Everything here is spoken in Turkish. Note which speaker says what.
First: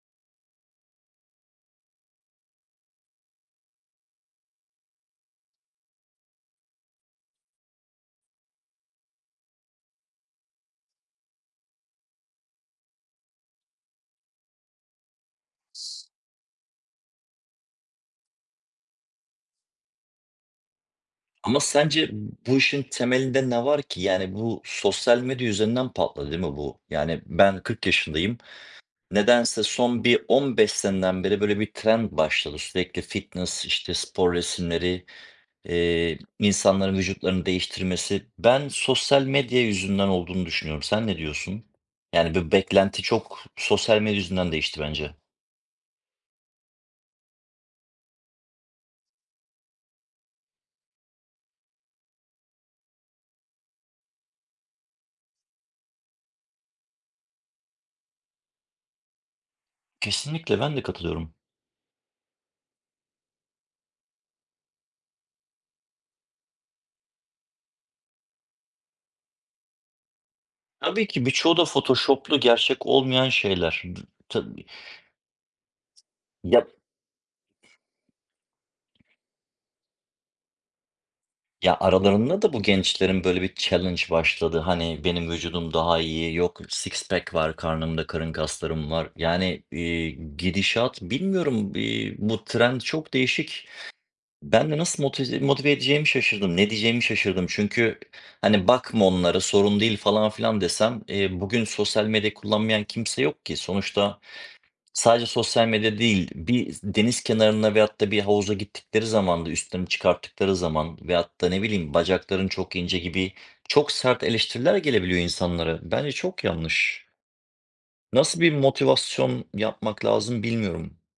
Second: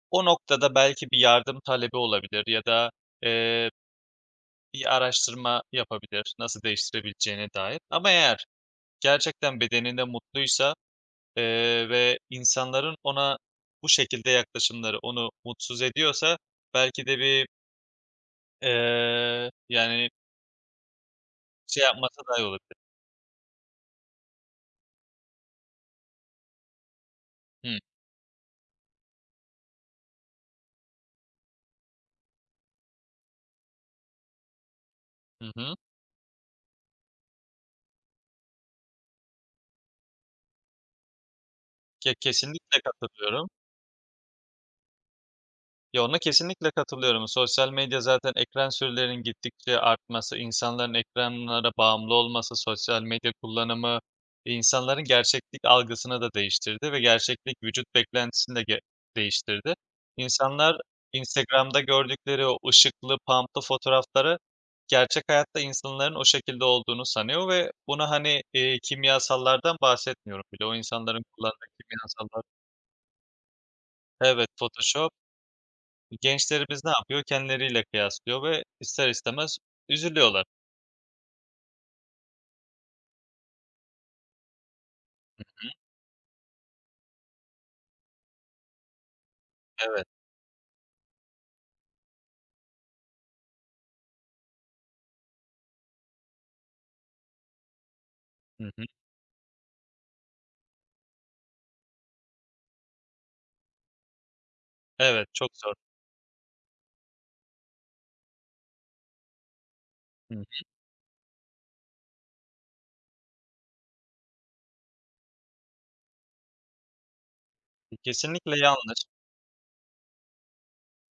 Speaker 1: O noktada belki bir yardım talebi olabilir ya da eee bir araştırma yapabilir, nasıl değiştirebileceğine dair. Ama eğer gerçekten bedeninde mutluysa, eee, ve insanların ona bu şekilde yaklaşımları onu mutsuz
Speaker 2: S
Speaker 1: ediyorsa belki de bir eee, yani
Speaker 2: Ama
Speaker 1: Şey
Speaker 2: sence
Speaker 1: yapmasa daha iyi
Speaker 2: bu
Speaker 1: olabilir.
Speaker 2: işin temelinde ne var ki? Yani, bu sosyal medya yüzünden patladı değil mi bu? Yani ben
Speaker 1: Hıı.
Speaker 2: 40 yaşındayım. Nedense son bir 15 seneden beri, böyle, bir trend başladı. Sürekli fitness, işte, spor resimleri,
Speaker 1: Hı hı.
Speaker 2: eee, insanların vücutlarını değiştirmesi. Ben sosyal medya yüzünden olduğunu düşünüyorum. Sen ne diyorsun?
Speaker 1: Ke
Speaker 2: Yani, bu
Speaker 1: kesinlikle
Speaker 2: beklenti çok
Speaker 1: katılıyorum.
Speaker 2: sosyal medya yüzünden değişti bence.
Speaker 1: Yo, ona kesinlikle katılıyorum. Sosyal medya zaten ekran sürelerinin gittikçe artması, insanların ekranlara bağımlı olması, sosyal medya kullanımı insanların gerçeklik algısını da değiştirdi ve gerçeklik vücut beklentisini de ge değiştirdi.
Speaker 2: Kesinlikle
Speaker 1: İnsanlar
Speaker 2: ben de katılıyorum.
Speaker 1: Instagram'da gördükleri o ışıklı, pump'lı fotoğrafları gerçek hayatta insanların o şekilde olduğunu sanıyor ve bunu, hani, eee, kimyasallardan bahsetmiyorum bile. O
Speaker 2: Tabii
Speaker 1: insanların
Speaker 2: ki birçoğu
Speaker 1: kullandığı
Speaker 2: da Photoshop'lu,
Speaker 1: kimyasallar
Speaker 2: gerçek olmayan şeyler. Dı ta
Speaker 1: Evet, Photoshop. E,
Speaker 2: Ya
Speaker 1: gençlerimiz ne yapıyor? Kendileriyle kıyaslıyor ve ister istemez üzülüyorlar.
Speaker 2: Ya, aralarında da bu gençlerin, böyle, bir challange başladı. Hani, benim
Speaker 1: Hı hı.
Speaker 2: vücudum daha iyi, yok "six pack var karnımda, karın kaslarım var." Yani,
Speaker 1: Evet.
Speaker 2: eee, gidişat bilmiyorum, eee, bu trend çok değişik. Ben de nasıl motiz motive edeceğimi şaşırdım. Ne diyeceğimi şaşırdım. Çünkü
Speaker 1: Hı
Speaker 2: hani,
Speaker 1: hı.
Speaker 2: "Bakma onlara sorun değil." falan filan desem, eee, bugün sosyal medya kullanmayan kimse yok ki. Sonuçta sadece
Speaker 1: Evet, çok
Speaker 2: sosyal
Speaker 1: zor.
Speaker 2: medya değil, bir s deniz kenarına veyahut da bir havuza gittikleri zaman da üstlerini
Speaker 1: Hı hı.
Speaker 2: çıkarttıkları zaman veyahut da ne bileyim "Bacakların çok ince." gibi çok sert eleştiriler gelebiliyor insanlara. Bence çok yanlış. Nasıl bir
Speaker 1: Kesinlikle yanlış.
Speaker 2: motivasyon yapmak lazım bilmiyorum.